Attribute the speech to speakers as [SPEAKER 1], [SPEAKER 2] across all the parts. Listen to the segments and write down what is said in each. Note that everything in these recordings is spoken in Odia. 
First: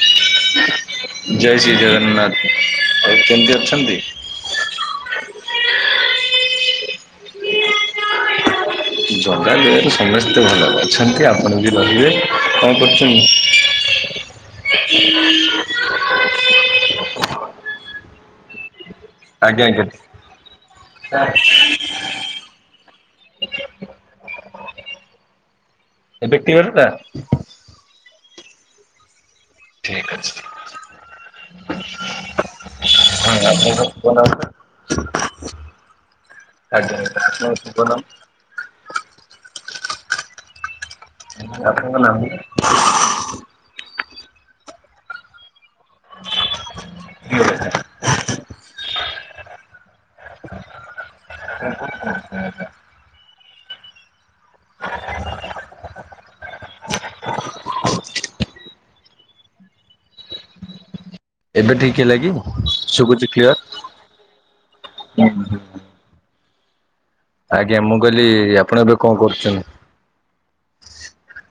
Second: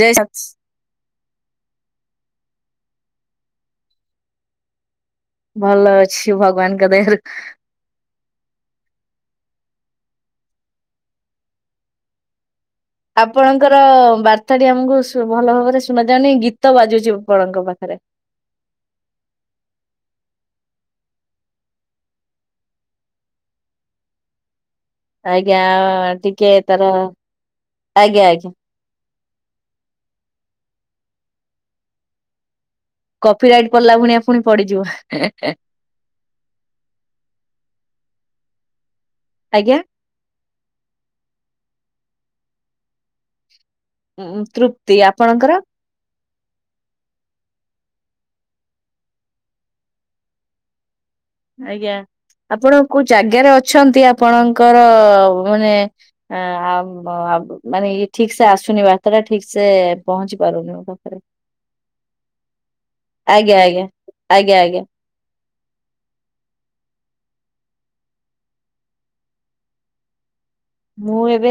[SPEAKER 1] ଜୟ ସାତସ୍
[SPEAKER 2] ଜୟ ଶ୍ରୀ ଜଗନ୍ନାଥ। ଆଉ କେମିତି ଅଛନ୍ତି?
[SPEAKER 1] ଭଲ ଅଛି ଭଗବାନଙ୍କ ଦୟାରୁ।
[SPEAKER 2] ଜଗା ଯେହେତୁ ସମସ୍ତିଙ୍କର ଅଛନ୍ତି ଆପଣ ବି ରହିବେ। କଣ କରୁ
[SPEAKER 1] ଆପଣଙ୍କର ବାର୍ତ୍ତା ଟି ଆମକୁ ଶୁ ଭଲ ଭାବରେ ଶୁଭା ଯାଉନି ଗୀତ ବାଜୁଛି ଆପଣଙ୍କ ପାଖରେ।
[SPEAKER 2] ଆଜ୍ଞା ଆଜ୍ଞା ଟିକେ।
[SPEAKER 1] ଆଜ୍ଞା
[SPEAKER 2] ଏବେ
[SPEAKER 1] ଟିକେ
[SPEAKER 2] କ୍ଲିୟର ହେଲା?
[SPEAKER 1] ତାର ଆଜ୍ଞା ଆଜ୍ଞା।
[SPEAKER 2] ଠିକ୍ ଅଛି। ହଁ
[SPEAKER 1] କପିରାଇଟ୍
[SPEAKER 2] ଆପଣଙ୍କ
[SPEAKER 1] ପଡ଼ିଲା
[SPEAKER 2] ଶୁଭ
[SPEAKER 1] ଭଳିଆ
[SPEAKER 2] ନାମ?
[SPEAKER 1] ପୁଣି ପଡିଯିବ।
[SPEAKER 2] ଆଜ୍ଞା [inaudible]
[SPEAKER 1] ଆଜ୍ଞା?
[SPEAKER 2] ଆପଣଙ୍କ ନାମ?
[SPEAKER 1] ଉଁ-ଉ ତୃପ୍ତି। ଆପଣଙ୍କର?
[SPEAKER 2] [inaudible]
[SPEAKER 1] ଆଜ୍ଞା ଆପଣ କୋଉ ଜାଗାରେ ଅଛନ୍ତି ଆପ୍ ଆପଣଙ୍କର ମାନେ ଏ-ଏ ଆ-ଵ୍-ଵ୍ ମାନେ ଇଏ ଠିକ୍ ସେ ଆସୁନି ବା। କଥାଟା ଠିକ ସେ ପହଞ୍ଚି ପାରୁନି ମୋ ପାଖରେ।
[SPEAKER 2] ଏବେ ଠିକ ହେଲା କି, ଶୁଭୁଛି
[SPEAKER 1] ଆଜ୍ଞା
[SPEAKER 2] କ୍ଲିୟର?
[SPEAKER 1] ଆଜ୍ଞା ଆଜ୍ଞା ଆଜ୍ଞା।
[SPEAKER 2] [inaudible] ଆଜ୍ଞା ମୁଁ କହିଲି ଆପଣ ଏବେ କଁ କରୁଚନ୍ତି।
[SPEAKER 1] ମୁଁ ଏବେ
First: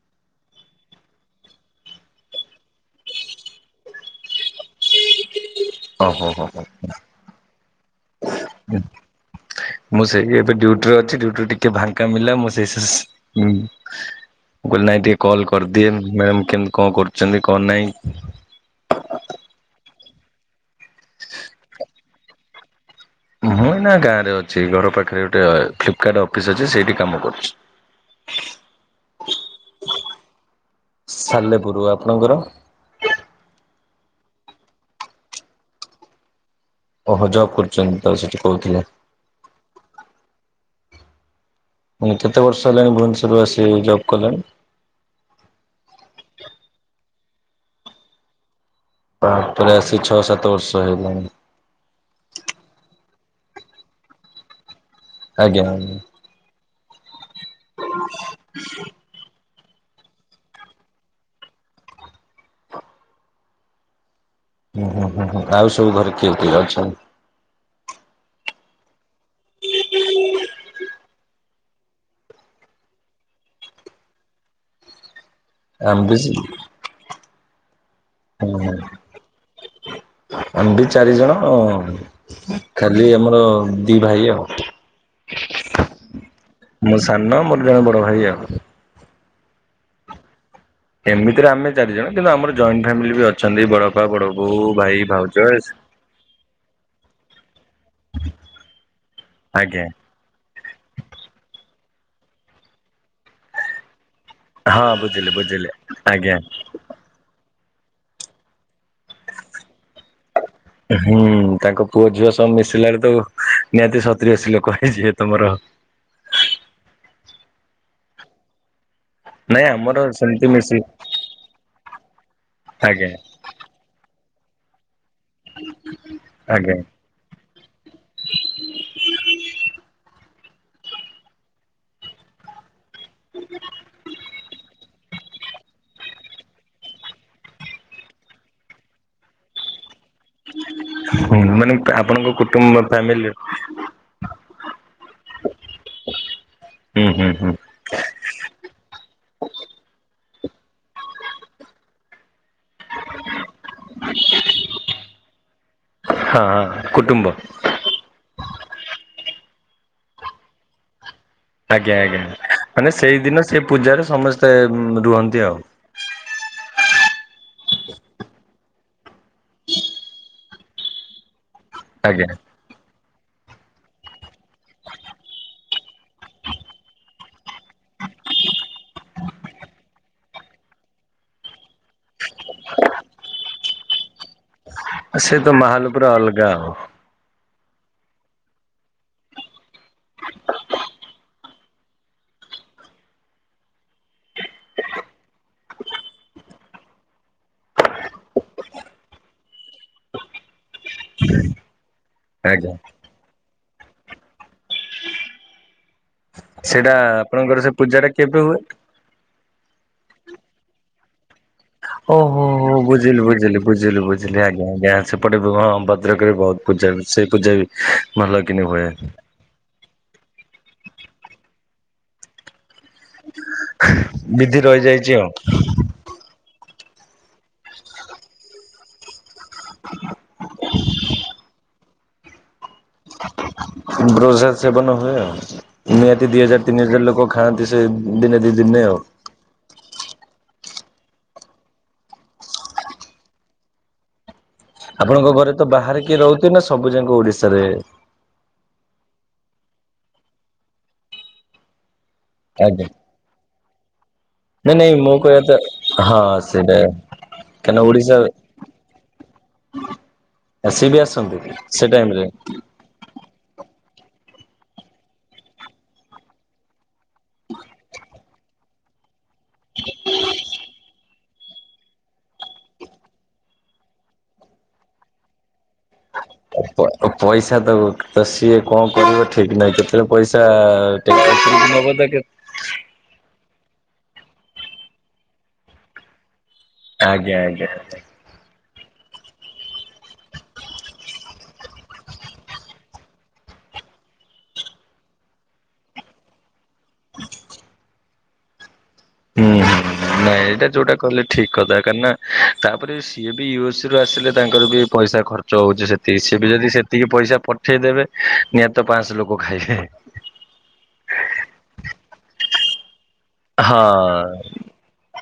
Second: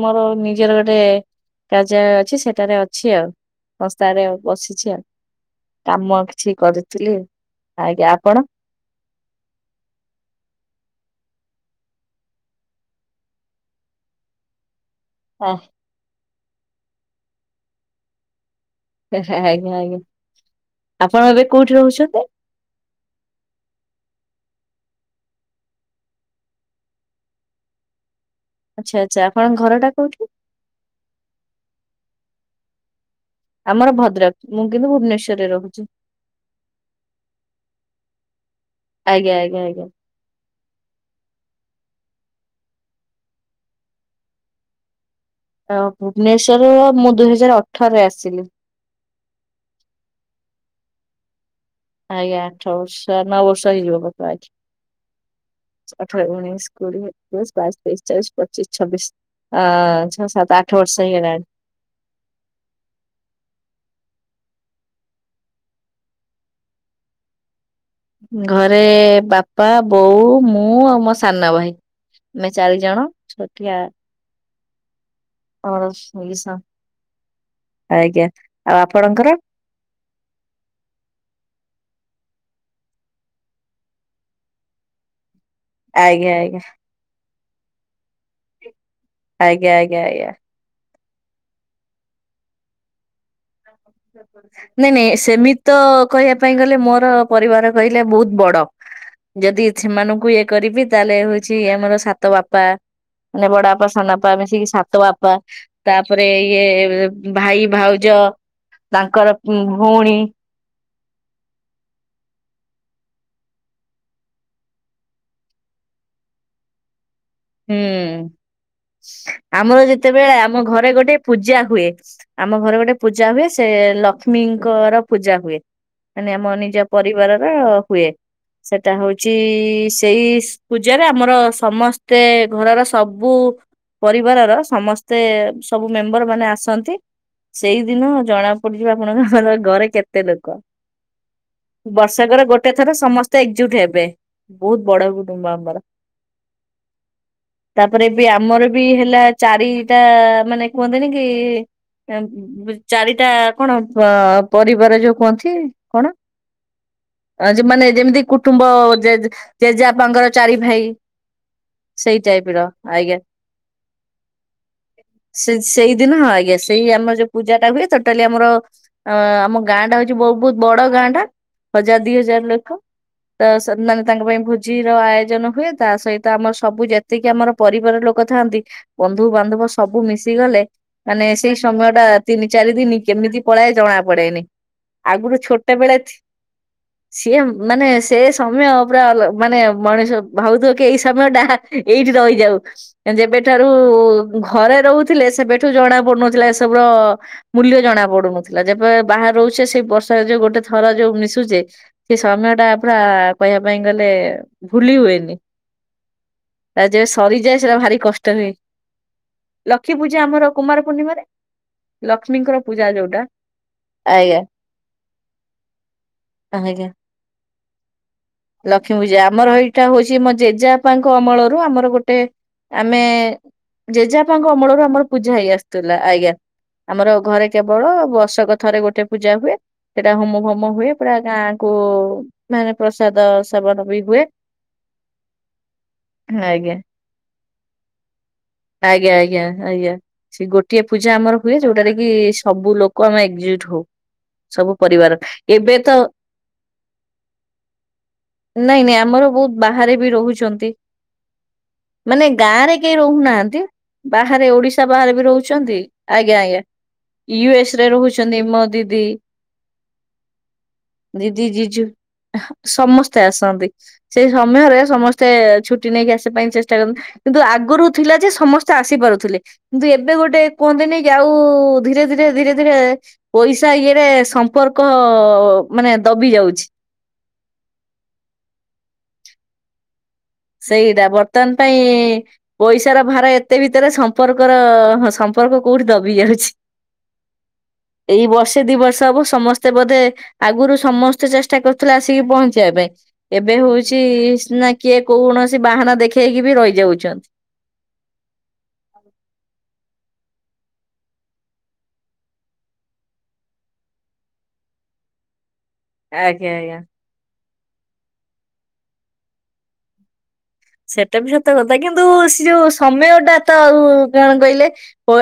[SPEAKER 1] ମୋରୋ ନିଜର ଗୋଟେ କାର୍ଯ୍ୟାଳୟ ଅଛି ସେଠାରେ ଅଛି ଆଉ। ସଂସ୍ଥାରେ ବସିଛି ଆଉ କାମ
[SPEAKER 2] ଓହୋ ହୋ
[SPEAKER 1] କିଛି
[SPEAKER 2] ହୋ।
[SPEAKER 1] କରିଥିଲି ଆଜ୍ଞା ଆପଣ।
[SPEAKER 2] [unintelligible] ମୁଁ ସେଇି ଏବେ ଡ୍ୟୁଟିରେ ଅଛି ଡ୍ୟୁଟିରୁ ଟିକେ ଫାଙ୍କା ମଳିଲା ମୁଁ ସେଇ। [unintelligible] ମୁଁ କହିଲି ନାଇଁ ଟିକେ କଲ
[SPEAKER 1] ହଁ।
[SPEAKER 2] କରିଦିଏ ମ୍ୟାମ୍ କେମ୍ କଁ କରୁଚନ୍ତି କଁ ନାଇଁ।
[SPEAKER 1] [unintelligible] ଆଜ୍ଞା ଆଜ୍ଞା ଆପଣ ଏବେ କୋଉଠି ରୋହୁଛନ୍ତି।
[SPEAKER 2] ମୁଁ ଏଇନା ଗାଁରେ ଅଛି ଘର ପାଖରେ ଗୋଟେ ଫ୍ଲିପ୍ କାର୍ଟ ଅଫିସ ଅଛି ସେଇଠି କାମ କରୁଛି।
[SPEAKER 1] ଆଚ୍ଛା ଆଚ୍ଛା ଆପଣଙ୍କ ଘରଟା କୋଉଠି।
[SPEAKER 2] ସାଲେପୁରୁ ଆପଣଙ୍କର।
[SPEAKER 1] ଆମର ଭଦ୍ରକ ମୁଁ କିନ୍ତୁ ଭୁବନେଶ୍ୱରରେ ରୋହୁଚି।
[SPEAKER 2] ଓହୋ ଜବ୍ କରୁଚନ୍ତି ତ ସେଠି କୋହୁଥିଲେ।
[SPEAKER 1] ଆଜ୍ଞ ଆଜ୍ଞା ଆଜ୍ଞା।
[SPEAKER 2] ମାନେ କେତେ ବର୍ଷ ହେଲାଣି ଭୁବନେଶ୍ୱରରୁ ଆସି ଜବ୍ କଲେଣି।
[SPEAKER 1] ଅଁ ଭୁବନେଶ୍ଵର ମୁଁ ଦୁଇ ହଜାର ଅଠରରେ ଆସିଲି।
[SPEAKER 2] ବାପ୍ ରେ ଆସି ଛଅ ସାତ ବର୍ଷ ହେଲାଣୀ।
[SPEAKER 1] ଆଜ୍ଞା ଆଠ ବର୍ଷ ନଅ ବର୍ଷ ହେଇଯିବ [unintelligible]
[SPEAKER 2] ଆଜ୍ଞା ଆଜ୍ଞା।
[SPEAKER 1] ଠର, ଉଣେଇଶ, କୋଡିଏ, ଏକୋଇଶି, ବାଇଶି, ତେଇଶି, ଚବିଶି, ପଚିଶି, ଛବିଶି। ଅଁ ଛଅ ସାତ ଆଠ ବର୍ଷ ହେଇଗଲାଣି।
[SPEAKER 2] ହୁଁ ହୁଁ ହୁଁ ହୁଁ ଆଉ ସବୁ ଘରେ କିଏ କିଏ ଅଛନ୍ତି?
[SPEAKER 1] ଘରେ ବାପା ବୋଉ ମୁଁ ଆଉ ମୋ ସାନ ଭାଇ। ଆମେ ଚାରି ଜଣ ଛୋଟିଆ ଆମର
[SPEAKER 2] ଆମେ ବି ସେ
[SPEAKER 1] [unintelligible] ଆଜ୍ଞା ଆଉ ଆପଣଙ୍କର।
[SPEAKER 2] ଆମ୍ ବି ଚାରିଜଣ ଅଁ ଖାଲି ଆମର ଦି ଭାଇ ଆଉ।
[SPEAKER 1] ଆଜ୍ଞା ଆଜ୍ଞା।
[SPEAKER 2] ମୁଁ ସାନ ମୋର ଜଣେ ବଡ ଭାଇ ଆଉ।
[SPEAKER 1] ଆଜ୍ଞା ଆଜ୍ଞା ଆଜ୍ଞା।
[SPEAKER 2] ଏମିତିରେ ଆମେ ଚାରିଜଣ କିନ୍ତୁ ଆମର ଜଏଣ୍ଟ ଫ୍ୟାମିଲି ବି ଅଛନ୍ତି ବଡବାପା ବଡବୋଉ।
[SPEAKER 1] ନାଇଁ ନାଇଁ ସେମିତି ତ କହିବା ପାଇଁ ଗଲେ ମୋରୋ ପରିବାର କହିଲେ ବୋହୁତ ବଡ। ଯଦି
[SPEAKER 2] ଆଜ୍ଞା
[SPEAKER 1] ସେମାନଙ୍କୁ ଏକ କରିବି ତାହେଲେ ହୋଉଛି ଆମର ସାତ ବାପା ମାନେ ବଡବାପା ସାନ ବାପା ମାନେ ମିଶିକି ସାତ
[SPEAKER 2] ହଁ ବୁଝିଲି
[SPEAKER 1] ବାପା
[SPEAKER 2] ବୁଝିଲି
[SPEAKER 1] ତାପରେ
[SPEAKER 2] ଆଜ୍ଞା
[SPEAKER 1] ଇଏ ଭାଇ ଭାଉଜ ତାଙ୍କର ଉଁ ଭୋଉଣୀ।
[SPEAKER 2] ହୁଁ ତାଙ୍କ ପୁଅ ଝିଅ ସବୁ ମିଶିଲେ ଆଳୁ ତ ନିହାତି ସତୁରି ଅଶି ଲୋକୋ ହେଇଯିବ ତମର।
[SPEAKER 1] ହୁଁ
[SPEAKER 2] ନାଇଁ
[SPEAKER 1] ଆମର ଯେତେବେଳେ
[SPEAKER 2] ସେମିତି
[SPEAKER 1] ଆମ
[SPEAKER 2] ମିଶି
[SPEAKER 1] ଘରେ ଗୋଟେ ପୂଜା ହୁଏ ଆମ ଘରେ ଗୋଟେ
[SPEAKER 2] ଆଜ୍ଞା
[SPEAKER 1] ପୂଜା ହୁଏ ସେ ଲକ୍ଷ୍ମୀଙ୍କର ପୂଜା ହୁଏ ମାନେ ଆମ
[SPEAKER 2] ଆଜ୍ଞା
[SPEAKER 1] ନିଜ ପରିବାରର ହୁଏ। ସେଟା ହୋଉଛି ସେଇ ପୂଜାରେ ଆମର ସମସ୍ତେ ଘରର ସବୁ ପରିବାରର ସମସ୍ତେ ସବୁ ମେମ୍ବର ମାନେ ଆସନ୍ତି। ସେଇଦିନ ଜଣା ପଡିଯିବ ଆପଣଙ୍କର ଘରେ କେତ୍ ତେ ଲୋକ
[SPEAKER 2] ହୁଁ ମାନେ ଆପଣଙ୍କ
[SPEAKER 1] ବର୍ଷକର ଗୋଟେ
[SPEAKER 2] କୁଟୁମ୍ବ
[SPEAKER 1] ଥର
[SPEAKER 2] ଫ୍ୟାମିଲି
[SPEAKER 1] ସମସ୍ତେ ଏକଜୁଟ୍ ହେବେ। ବୋହୁତ ବଡ କୁଟୁମ୍ବ ଆମର।
[SPEAKER 2] ହୁଁ ହୁଁ ହୁଁ।
[SPEAKER 1] ତାପରେ ବି ଆମର ବି ହେଲା ଚାରିଟା ମାନେ କୁହନ୍ତିନି କି ଏଁ ଚାରିଟା କଣ ପ ପରିବାର ଯୋଉ କୁହନ୍ତି କଣ?
[SPEAKER 2] ହଁ କୁଟୁମ୍ବ
[SPEAKER 1] ଅଁ ଯେ ମାନେ ଯେମିତି କୁଟୁମ୍ବ ଜେଜେ ଜେଜେ ବାପାଙ୍କର ଚାରି ଭାଇ।
[SPEAKER 2] ଆଜ୍ଞା
[SPEAKER 1] ସେଇ
[SPEAKER 2] ଆଜ୍ଞା
[SPEAKER 1] ଟାଇପର
[SPEAKER 2] ମାନେ
[SPEAKER 1] ଆଜ୍ଞା।
[SPEAKER 2] ସେଇଦିନ ସେ ପୂଜାରେ ସମସ୍ତେ ରୁହନ୍ତି
[SPEAKER 1] ସେ
[SPEAKER 2] ଆଉ
[SPEAKER 1] ସେଇଦିନ ଆଜ୍ଞା। ସେଇ ଆମର ଯୋଉ ପୂଜାଟା ହୁଏ, ତୋଟାଲି ଆମର ଅଁ ଆମ ଗାଁ ଟା ହୋଉଚି ବୋହୁତ ବଡ ଗାଁ ଟା। ହଜାର ଦି
[SPEAKER 2] ଆଜ୍ଞା
[SPEAKER 1] ହଜାର ଲୋକ ତ ମାନେ ତାଙ୍କ ପାଇଁ ଭୋଜିର ଆୟୋଜନ ହୁଏ ତା ସହିତ ତ ଆମର ସବୁ ଯେତିକି ଆମର ପରିବାର ଲୋକ ଥାଆନ୍ତି ବନ୍ଧୁବାନ୍ଧବ ସବୁ ମିଶିଗଲେ ମାନେ ସେଇ ସମୟଟା ତିନି ଚାରି ଦିନି କେମିତି ପଳାଏ ଜଣା ପଡେନି।
[SPEAKER 2] ସେ
[SPEAKER 1] ଆଗରୁ
[SPEAKER 2] ତ
[SPEAKER 1] ଛୋଟ
[SPEAKER 2] ମାହୋଲ
[SPEAKER 1] ବେଳେ
[SPEAKER 2] ପୁରା
[SPEAKER 1] ଥି
[SPEAKER 2] ଅଲଗା ଆଉ
[SPEAKER 1] ସିଏ ମାନେ ସେ ସମୟ ପୁରା ଅଲ ମାନେ ମଣିଷ ଭାବୁଥିବ କି ଏଇ ସମୟଟା ଏଇଠି ରହିଯାଉ। ଯେବେଠାରୁ ଘରେ ରହୁଥିଲେ ସେବେଠୁ ଜଣା ପଡୁନଥିଲା ଏସବୁର ମୂଲ୍ୟ ଜଣା ପଡୁନଥିଲା ଯେବେ ବାହରେ ରହୁଛେ ସେଇ ବର୍ଷ ଯୋଉ ଗୋଟେ ଥର ଯୋଉ ମିଶୁଚେ। ସେ ସମୟଟା
[SPEAKER 2] ଆଜ୍ଞା
[SPEAKER 1] ପୁରା କହିବା ପାଇଁ ଗଲେ ଭୁଲି ହୁଏନି। ତା
[SPEAKER 2] ସେଇଟା
[SPEAKER 1] ଯେବେ
[SPEAKER 2] ଆପଣଙ୍କର
[SPEAKER 1] ସରିଯାଏ
[SPEAKER 2] ସେ
[SPEAKER 1] ସେଟା ଭାରି
[SPEAKER 2] ପୂଜାଟା
[SPEAKER 1] କଷ୍ଟ
[SPEAKER 2] କେବେ
[SPEAKER 1] ହୁଏ। ଲକ୍ଷ୍ମୀ ପୂଜା ଆମର କୁମାର ପୂର୍ଣ୍ଣିମାରେ ଲକ୍ଷ୍ମୀଙ୍କର
[SPEAKER 2] ମୁଁ
[SPEAKER 1] ପୂଜା ଯୋଉଟା
[SPEAKER 2] ବୁଝିଲି ବୁଝିଲି ବୁଝିଲୁ ବୁଝିଲି ଆଜ୍ଞା ଆଜ୍ଞା ସେପଟେ ହଁ ଭଦ୍ରକରେ ବହୁତ
[SPEAKER 1] ଆଜ୍ଞା।
[SPEAKER 2] ପୂଜା ସେ ପୂଜା ବି। ଭଲ କିନି ହୁଏ।
[SPEAKER 1] ଲକ୍ଷ୍ମୀ ପୂଜା ଆମର ଏଇଟା ହଉଚି ଆମ ଜେଜେପାଙ୍କ ଅମଳରୁ ଆମର ଗୋଟେ ଆମେ ଜେଜେବାପାଙ୍କ
[SPEAKER 2] ବିଧି
[SPEAKER 1] ଅମଳରୁ ଆମର
[SPEAKER 2] ରହିଯାଇଛି ଆଉ
[SPEAKER 1] ପୂଜା ହେଇ ଆସୁ ଥିଲା ଆଜ୍ଞା ଆମର ଘରେ କେବଳ ବର୍ଷକ ଥରେ ଗୋଟେ ପୂଜା ହୁଏ ସେଟା ହୋମ ଫୋମ ହୁଏ ପୁରା ଗାଁ କୁ ମାନେ ପ୍ରସାଦ ସେବନ ବି ହୁଏ।
[SPEAKER 2] ପ୍ରସାଦ ସେବନ ହୁଏ ଆଉ ନିହାତି ଦିଇ ହଜାର
[SPEAKER 1] ଆଜ୍ଞା
[SPEAKER 2] ତିନି ହଜାର ଲୋକ ଖାଆନ୍ତି ସେ ଦିନେ ଦିଇ ଦିନରେ।
[SPEAKER 1] ଆଜ୍ଞା ଆଜ୍ଞା। ସେ ଗୋଟିଏ ପୂଜା ଆମର ହୁଏ ଯୋଉଟାରେ କି ସବୁ ଲୋକ ଆମେ ଏକଜୁଟ ହଉ। ସବୁ ପରିବାର
[SPEAKER 2] ଆପଣଙ୍କ ଘରେ ତ
[SPEAKER 1] ଏବେ
[SPEAKER 2] ବାହାରେ କିଏ ରହୁଥିବେ ନା ସବୁ ଯାକ ଓଡିଶାରେ।
[SPEAKER 1] ନାଇଁ ନାଇଁ ଆମର ବହୁତ ବାହାରେ ବି ରହୁଚନ୍ତି। ମାନେ ଗାଁ ରେ
[SPEAKER 2] ଆଜ୍ଞା
[SPEAKER 1] କେହି ରହୁନାହାନ୍ତି। ବାହାରେ
[SPEAKER 2] ନାଇଁ
[SPEAKER 1] ଓଡିଶା
[SPEAKER 2] ନାଇଁ
[SPEAKER 1] ବାହାରେ
[SPEAKER 2] ମୁଁ
[SPEAKER 1] ବି
[SPEAKER 2] କହିବା ତ
[SPEAKER 1] ରହୁଚନ୍ତି
[SPEAKER 2] ହଁ
[SPEAKER 1] ଆଜ୍ଞା ଆଜ୍ଞା।
[SPEAKER 2] ସେଇଟା
[SPEAKER 1] ୟୁ ଏସ୍
[SPEAKER 2] କାହିଁକିନା
[SPEAKER 1] ରେ
[SPEAKER 2] ଓଡିଶା
[SPEAKER 1] ରହୁଚନ୍ତି ମୋ ଦିଦି।
[SPEAKER 2] ସିଏ ବି
[SPEAKER 1] ଦିଦି
[SPEAKER 2] ଆସନ୍ତି
[SPEAKER 1] ଜିଜୁ
[SPEAKER 2] ସେ ଟାଇମରେ।
[SPEAKER 1] ସମସ୍ତେ ଆସନ୍ତି ସେଇ ସମୟରେ ସମସ୍ତେ ସେ ଛୁଟି ନେଇକି ଆସିବା ପାଇଁ ଚେଷ୍ଟା କରନ୍ତି କିନ୍ତୁ ଆଗରୁ ଥିଲା ଯେ ସମସ୍ତେ ଆସିପାରୁଥିଲେ। କିନ୍ତୁ ଏବେ ଗୋଟେ କୁହନ୍ତି ନାଇ କି ଆଉ ଧୀରେ ଧୀରେ ଧୀରେ ଧୀରେ ପଇସା ଇଏରେ ସମ୍ପର୍କ ମାନେ ଦବି ଯାଉଛି।
[SPEAKER 2] ପଇସା ଦବ ତ ସିଏ କଣ କରିବ ଠିକ ନାହିଁ କେତେ ସେ ପଇସା
[SPEAKER 1] ସେଇଟା ବର୍ତ୍ତମାନ ପାଇଁ
[SPEAKER 2] [unintelligible]
[SPEAKER 1] ପଇସାର ଭାର ଏତେ ଭିତରେ ସମ୍ପର୍କର ହଁ ସମ୍ପର୍କ କୋଉଠି ଦବି ଯାଉଛି।
[SPEAKER 2] ଆଜ୍ଞା ଆଜ୍ଞା।
[SPEAKER 1] ଏଇ ବର୍ଷେ ଦି ବର୍ଷ ହବ ସମସ୍ତେ ବୋଧେ ଆଗରୁ ସମସ୍ତେ ଚେଷ୍ଟା କରୁଥିଲେ ଆସିକି ପହଞ୍ଚିବା ପାଇଁ ଏବେ ହଉଚି ନା କିଏ କୌଣସି ବାହାନା ଦେଖେଇକି ବି ରହିଯାଉଛନ୍ତି।
[SPEAKER 2] ହୁଁ ହୁଁ ହୁଁ। ନାଇଁ ଏଇଟା ଯୋଉଟା କହିଲେ ଠିକ କଥା କାହିଁକି ନା ତାପରେ ସିଏ ବି ୟୁ ଏସ୍ ରୁ ଆସିଲେ ତାଙ୍କର ବି ପଇସା ଖର୍ଚ୍ଚ। ହଇଚି ସେତିକି ସି
[SPEAKER 1] ଆଜ୍ଞା
[SPEAKER 2] ବି ଯଦି
[SPEAKER 1] ଆଜ୍ଞା
[SPEAKER 2] ସେତିକି ପଇସା ପଠେଇଦେବେ ନିହାତି ତ ପାଶହ ଲୋକ ଖାଇବେ।
[SPEAKER 1] ସେଟା ବି ସତ କଥା କିନ୍ତୁ ସେ ଯୋଉ ସମୟଟା
[SPEAKER 2] ହଁ
[SPEAKER 1] କଣ କହିଲେ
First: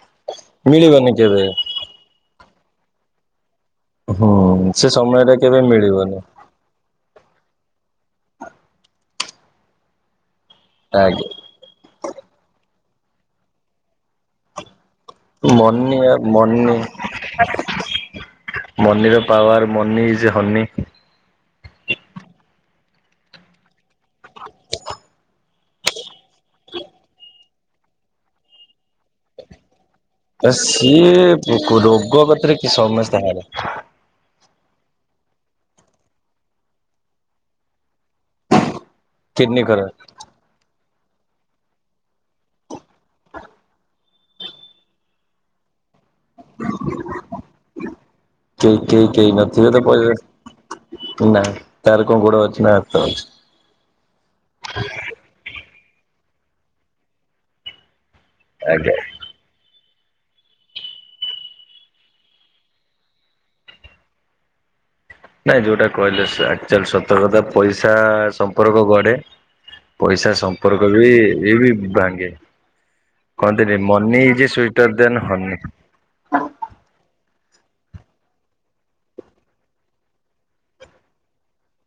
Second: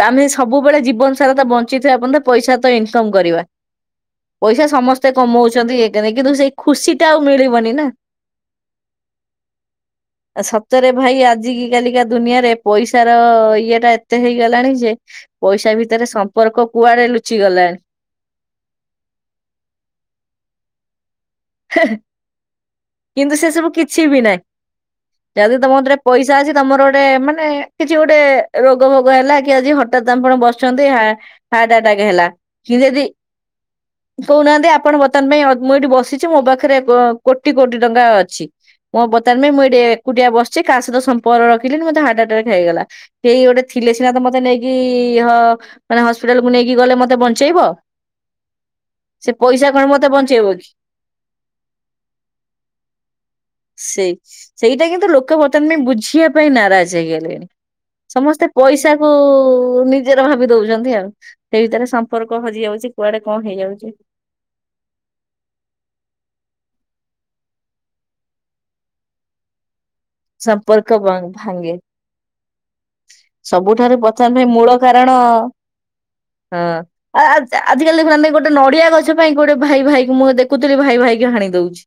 [SPEAKER 1] ଆମେ ସବୁବେଳେ
[SPEAKER 2] ମିଳିବନି
[SPEAKER 1] ଜୀବନ ସାରା
[SPEAKER 2] କେବେ।
[SPEAKER 1] ତ ବଞ୍ଚି ଞ୍ଚି ଥିବା ପନ୍ତେ ପଇସା ପାଇଁ ଇନକମ୍ କରିବା ପଇସା
[SPEAKER 2] ହୁଁ ସେ
[SPEAKER 1] ସମସ୍ତେ
[SPEAKER 2] ସମୟ ଟା କେବେ
[SPEAKER 1] କମଉଛନ୍ତି
[SPEAKER 2] ମିଳିବନି
[SPEAKER 1] କିନ୍ତୁ ସେ ଖୁସି ଟା ଆଉ ମିଳିବନି ନା। ଆ ସତରେ ଭାଇ
[SPEAKER 2] ଆଜ୍ଞା
[SPEAKER 1] ଆଜ କାଲିକା ଦୁନିଆରେ ପଇସାର ଇଏ ଟା ଏତେ ହେଇଗଲାଣି ଯେ ପଇସା
[SPEAKER 2] ମନି
[SPEAKER 1] ଭିତରେ ସମ୍ପର୍କ
[SPEAKER 2] ମନି
[SPEAKER 1] କୁଆଡେ ଲୁଚିଗଲାଣି।
[SPEAKER 2] ମନିର ପାୱାର ମନି ଇଜ ହନି।
[SPEAKER 1] [unintelligible] କିନ୍ତୁ ସେ ସବୁ କିଛି ବି ନାଇଁ। ଯଦି ତମ କତିରେ ପଇସା ଅଛି ତମର ଗୋଟେ ମାନେ କିଛି ଗୋଟେ ରୋଗ ଭୋଗ ହେଲା କି ଆଜି ହ ଠାତ୍ ଆପଣ ବସିଚନ୍ତି ହା
[SPEAKER 2] ସିଏ
[SPEAKER 1] ହାର୍ଟଆଟାକ
[SPEAKER 2] ରୋଗ
[SPEAKER 1] ହେଲା
[SPEAKER 2] କତିରେ
[SPEAKER 1] କି ଯଦି
[SPEAKER 2] ସମସ୍ତେ ହାରେ
[SPEAKER 1] କହୁନାହାନ୍ତି ଆପଣ ବର୍ତ୍ତମାନ ଅ ପାଇଁ ମୁଁ ଏଠି ବସିଚି ମୋ ପାଖରେ କ କୋଟି କୋଟି ଟଙ୍କା ଅଛି। ମୋ ବର୍ତମାନ ପାଇଁ
[SPEAKER 2] କିଡନୀ
[SPEAKER 1] ମୁଁ ଏଠି
[SPEAKER 2] ଖରାପ
[SPEAKER 1] ଏକୁଟିଆ ବସିଚି କାହା ସହିତ ସମ୍ପର୍କ ରଖିନିଲି ମତେ ହାର୍ଟଆଟାକ ହେଇଗଲା କେଇ ଗୋଟେ ଥିଲେ ସିନା ତ ମତେ ନେଇକି ହ ମାନେ ହସ୍ପିଟାଲକୁୁ ନେଇକି ଗଲେ ମତେ ବଞ୍ଚେଇବ
[SPEAKER 2] କେହି କେହି
[SPEAKER 1] ସେ
[SPEAKER 2] କେହି ନଥିବେ
[SPEAKER 1] ପଇସା
[SPEAKER 2] ତ
[SPEAKER 1] କଣ ମତେ
[SPEAKER 2] ପଇସା
[SPEAKER 1] ବଞ୍ଚେଇବ କି।
[SPEAKER 2] ନା ତାର କଣ ଗୋଡ ଅଛି ନା ହାତ ଅଛି।
[SPEAKER 1] ସେଇ ସେଇଟା କିନ୍ତୁ ଲୋକ ବର୍ତ୍ତମାନ ପାଇଁ ବୁଝିବା ପାଇଁ ନାରାଜ ହେଇଗଲେଣି ସମସ୍ତେ
[SPEAKER 2] ଆଜ୍ଞା
[SPEAKER 1] ପଇସା କୁ ନି ଜର ଭାବି ଦଉଚନ୍ତି ଆଉ ସେଇ ଭିତରେ ସମ୍ପର୍କ ହଜି ଯାଉଚି କୁଆଡେ କଣ ହେଇଯାଉଚି।
[SPEAKER 2] ନାଇଁ ଯୋଉଟା କହିଲେ ସ ଆକ୍ଚୁଆଲି ସତ କଥା ପଇସା ସମ୍ପର୍କ ଗଢେ। ପଇସା ସମ୍ପର୍କ ବି ଏ ବି ଭାଙ୍ଗେ। କହନ୍ତିନି
[SPEAKER 1] ସବୁଠାରୁ
[SPEAKER 2] ମନି
[SPEAKER 1] ପଚାର
[SPEAKER 2] ଇଜ
[SPEAKER 1] ପାଇଁ
[SPEAKER 2] ଏ
[SPEAKER 1] ମୂଳ
[SPEAKER 2] ସ୍ଵିଟର
[SPEAKER 1] କାରଣ
[SPEAKER 2] ଦେନ ହନି।
[SPEAKER 1] ହଁ। ଆ ଆଜି ଆଜିକାଲି ଦେଖୁନାହାନ୍ତି ଗୋଟେ ନଡିଆ ଗଛ ପାଇଁ ଗୋଟେ ଭାଇ ଭାଇକି ମୁଁ ଦେଖୁଥିଲି ଭାଇ ଭାଇକି ହାଣି ଦୋଉଚି।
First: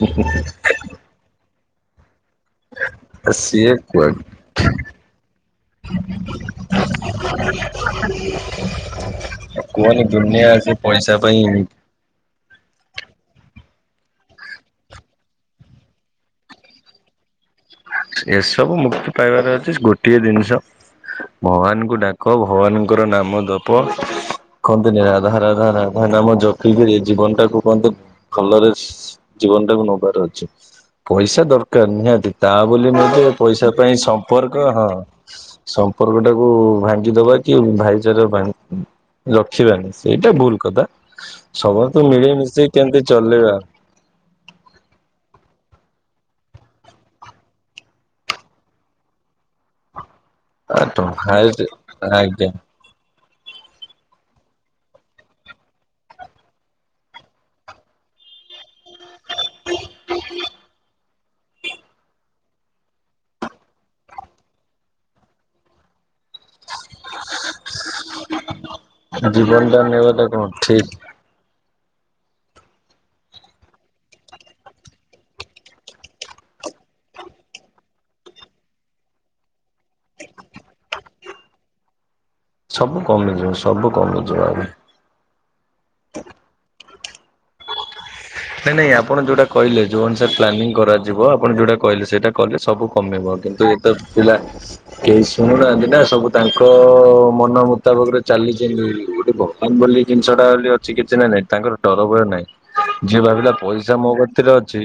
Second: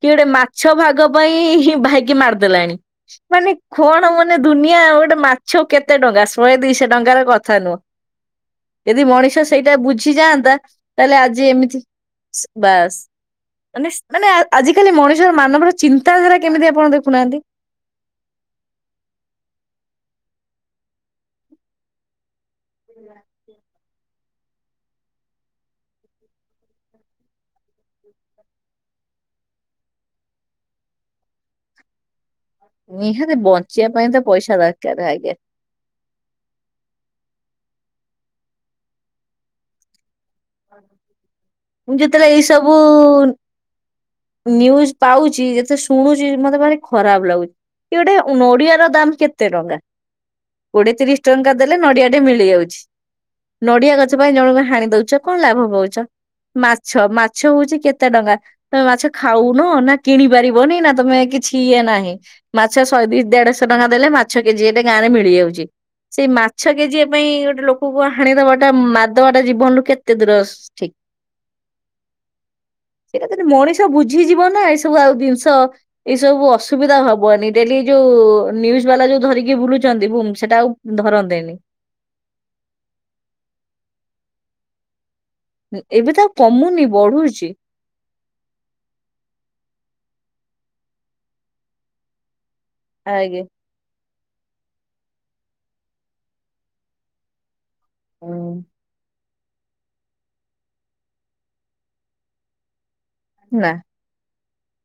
[SPEAKER 1] କି ଗୋଟେ ମାଛ ଭାଗ ପାଇଁ ହିଁ ଭାଇକି ମାରିଦେଲାଣି। ମାନେ
[SPEAKER 2] ସିଏ
[SPEAKER 1] କଣ
[SPEAKER 2] କୁହ
[SPEAKER 1] ମାନେ ଦୁନିଆ ଗୋଟେ ମାଛ କେତେ ଟଙ୍କା ଶହେ ଦୁଇ ଶହ ଟଙ୍କାର କଥା ନୁହଁ।
[SPEAKER 2] [inaudible]
[SPEAKER 1] ଯଦି ମଣିଷ ସେଇଟା
[SPEAKER 2] କୁହନି ଦୁନିଆ
[SPEAKER 1] ବୁଝିଯାଆନ୍ତା
[SPEAKER 2] ସେ ପଇସା
[SPEAKER 1] ତାହେଲେ
[SPEAKER 2] ପାଇଁ
[SPEAKER 1] ଆଜି ଏମିତି ବାସ୍ ମାନେସ୍ ମାନେ ଆଜିକାଲି ମଣିଷର ମାନବର ଚିନ୍ତାଧାରା କେମିତି ଆପଣ ଦେଖୁନାହାନ୍ତି।
[SPEAKER 2] ଏସବୁ ମୁକ୍ତି ପାଇବାର ଅଛି ଗୋଟିଏ ଜିନିଷ ଭଗବାନଙ୍କୁ ଡା କ ଭଗବାନଙ୍କର ନାମ ଜପ। କହନ୍ତିନି ରାଧା ରାଧା ରାଧା ନାମ ଜପିକିରି ଏ ଜୀବନଟାକୁ କହନ୍ତିନି ଭଲରେ ଜୀବନଟାକୁ ନବାର ଅଛି ପଇସା ଦରକାର ନିହାତି। ତା ବୋଲି ନୁହେଁ ଯେ
[SPEAKER 1] ନିହାତି
[SPEAKER 2] ପଇସା
[SPEAKER 1] ବଞ୍ଚିବା
[SPEAKER 2] ପାଇଁ
[SPEAKER 1] ତ ପଇସା
[SPEAKER 2] ସମ୍ପର୍କ ହଁ।
[SPEAKER 1] ଦରକାର ଆଜ୍ଞା।
[SPEAKER 2] ସମ୍ପର୍କଟାକୁ ଭାଙ୍ଗି ଦବା କି ଭାଇଚାରା ଭା ରଖିବାନି ସେଇଟା ଭୁଲ କଥା
[SPEAKER 1] ମୁଁ
[SPEAKER 2] ସମସ୍ତେ
[SPEAKER 1] ଯେତେବେଳେ ଏଇ
[SPEAKER 2] ମିଳିମିଶି
[SPEAKER 1] ସବୁ
[SPEAKER 2] କେମତି ଚଲେଇବା।
[SPEAKER 1] ନ୍ୟୁଜ ପାଉଚି ଯେତେ ଶୁଣୁଚି ମତେ ଭାରି ଖରାପ ଲାଗୁ କିଏ ଗୋଟେ ନଡିଆର ଦାମ କେତେ ଟଙ୍କା।
[SPEAKER 2] ଆ
[SPEAKER 1] କୋଡିଏ ତିରିଶ ଟଙ୍କା
[SPEAKER 2] ହାଇଟ
[SPEAKER 1] ଦେଲେ ନଡିଆଟେ
[SPEAKER 2] ଆଜ୍ଞା
[SPEAKER 1] ମିଳିଯାଉଛି। ନଡିଆ ଗଛ ପାଇଁ ଜଣଙ୍କୁ ହାଣି ଦଉଚ। କଣ ଲାଭପାଉଚ ମାଛ ମାଛ ହଉଚି କେତେ ଟଙ୍କା। ତମେ ମାଛ ଖାଉନ ନା କିଣି ପାରିବନି ନା ତମେ କି ଛି ଇଏ ନାହିଁ ମାଛ ଶହେ ଦୁ ଦେଢଶହ ଟଙ୍କା ଦେଲେ ମାଛ କେଜି ଏଟେ ଗାଁ ରେ ମିଳିଯାଉଚି। ସେଇ ମାଛ କେଜିିଏ ପାଇଁ ଗୋଟେ ଲୋକଙ୍କୁ ହାଣିଦବାଟା ମାରି ଦବାଟା
[SPEAKER 2] ଜୀବନ ଟା
[SPEAKER 1] ଜୀବନରୁ କେ
[SPEAKER 2] ନେବାଟା କଣ [inaudible]
[SPEAKER 1] ସେଇଟା ଯଦି ମଣିଷ ବୁଝିଯିବ ନା ଏ ସବୁ ଆଉ ଜିନିଷ ଏଇ ସବୁ ଅସୁବିଧା ହବନି ଡେଲି ଯୋଉ ନ୍ୟୁଜ ବାଲା ଯୋଉ ଧରିକି ବୁଲୁଛନ୍ତି ଭୂମ୍ ସେଟା ଆଉ ଧରନ୍ତେନି।
[SPEAKER 2] ସବୁ କମିଯିବ ସବୁ କମିଯିବ ଆଜ୍ଞା।
[SPEAKER 1] ଉଁ ଏବେ ତ ଆଉ କମୁନି ବଢୁଚି।
[SPEAKER 2] ନାଇଁ ନାଇଁ ଆପଣ ଯୋଉଟା କହିଲେ ଯୋଉ ଅନୁସାରେ ପ୍ଲାନିଂ କରାଯିବ ଆପଣ ଯୋଉଟା କହିଲେ ସେଇଟା କଲେ ସବୁ କମିବ
[SPEAKER 1] ଆଗେ।
[SPEAKER 2] କିନ୍ତୁ ଏ ତ ପିଲା କେହି ଶୁଣୁନାହାନ୍ତି ନା ସବୁ ତାଙ୍କ ମନ ମୁ ତାବକ ରେ
[SPEAKER 1] ହୁଁ
[SPEAKER 2] ଚାଲିଚି ଏମିତି ଗୋଟେ ଭଗବାନ ବୋଲି ଜିନିଷଟା ବୋଲି ଅଛି କିଛି ନା ନାଇଁ ତାଙ୍କର ଡର ଭୟ ନାହିଁ। ଯିଏ ଭାବିଲା
[SPEAKER 1] ନା
[SPEAKER 2] ପଇସା ମୋ କତିରେ ଅଛି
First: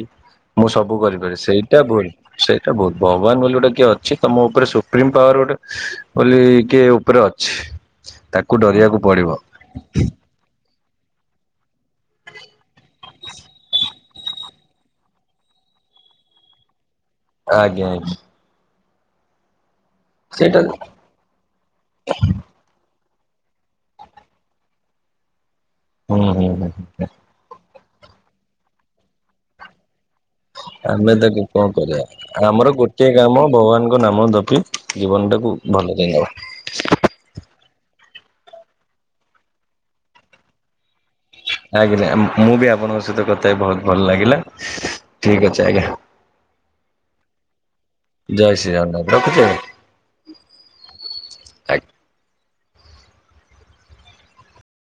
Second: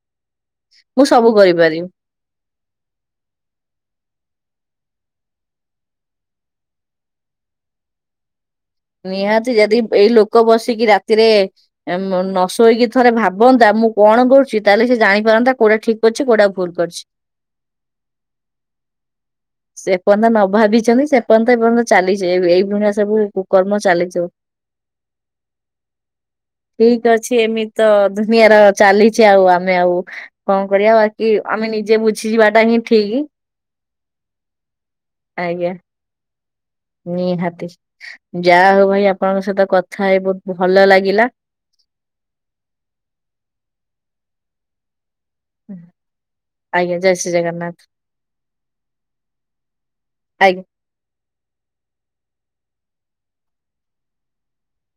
[SPEAKER 2] ମୁଁ ସବୁ କରିପାରିବି ସେଇଟା ଭୁଲ। ସେଇଟା ଭୁଲ୍ ଭଗବାନ ବୋଲି ଗୋଟେ କିଏ ଅଛି ତମ ଉପରେ ସୁପ୍ରିମ ପାୱାର ଗୋଟେ ବୋଲି କିଏ ଉପରେ ଅଛି ତାକୁ ଡରିବାକୁ ପଡିବ।
[SPEAKER 1] କ ବସିକି ରାତିରେ ଏ ମ ନ ଶୋଇକି ଥରେ ଭାବନ୍ତା ମୁଁ କଣ କରୁଚି ତାହେଲେ ସେ ଜାଣିପାରନ୍ତା କୋଉଟା ଠିକ କରୁଚି କୋଉଟା ଭୁଲ କରି ଚି।
[SPEAKER 2] ଆଜ୍ଞା ଆଜ୍ଞା।
[SPEAKER 1] ସେଫ ଏପର୍ଯ୍ୟନ୍ତ ନ
[SPEAKER 2] ସେଇଟା
[SPEAKER 1] ଭାବିଛନ୍ତି ସେପର୍ଯ୍ୟନ୍ତ ଏପର୍ଯ୍ୟନ୍ତ ଚାଲିଛି ଏ ଏଇଭଳିଆ ସବୁ କୁକର୍ମ ଚାଲିଚି।
[SPEAKER 2] ହୁଁ ହୁଁ ହୁଁ ହୁଁ ହୁଁ।
[SPEAKER 1] ଛି ଏମିତି ତ ଦୁନିଆର ଚାଲିଛି ଆଉ ଆମେ ଆଉ। କଣ କରିବା
[SPEAKER 2] ଆମେ
[SPEAKER 1] ବାକି
[SPEAKER 2] ତାକୁ
[SPEAKER 1] ଆମେ
[SPEAKER 2] କଣ
[SPEAKER 1] ନିଜେ
[SPEAKER 2] କରିଆ?
[SPEAKER 1] ବୁଝିଯିବାଟା
[SPEAKER 2] ଆମର
[SPEAKER 1] ହିଁ
[SPEAKER 2] ଗୋଟିଏ
[SPEAKER 1] ଠିକ
[SPEAKER 2] କାମ ଭଗବାନଙ୍କ ନାମ ଦପି ଜୀବନଟାକୁ
[SPEAKER 1] ଆଜ୍ଞା
[SPEAKER 2] ଭଲରେ ନେବା।
[SPEAKER 1] ନିହାତି ଯାହା ହଉ ଭାଇ ଆପଣଙ୍କ ସହିତ କଥା ହେଇ ବହୁତ ଭଲ ଲାଗିଲା।
[SPEAKER 2] [unintelligible] ମୁଁ ମୁଁ ବି ଆପଣଙ୍କ ସହିତ କଥା ହେଇ ବହୁତ ଭଲ ଲାଗିଲା। ଠିକ ଅଛି ଆଜ୍ଞା
[SPEAKER 1] ଆଜ୍ଞା ଜୟ ଶ୍ରୀ ଜଗନ୍ନାଥ
[SPEAKER 2] ଜୟ ଶ୍ରୀ ଜଗନ୍ନାଥ ରଖୁଛି ଆଜ୍ଞା।
[SPEAKER 1] ଆ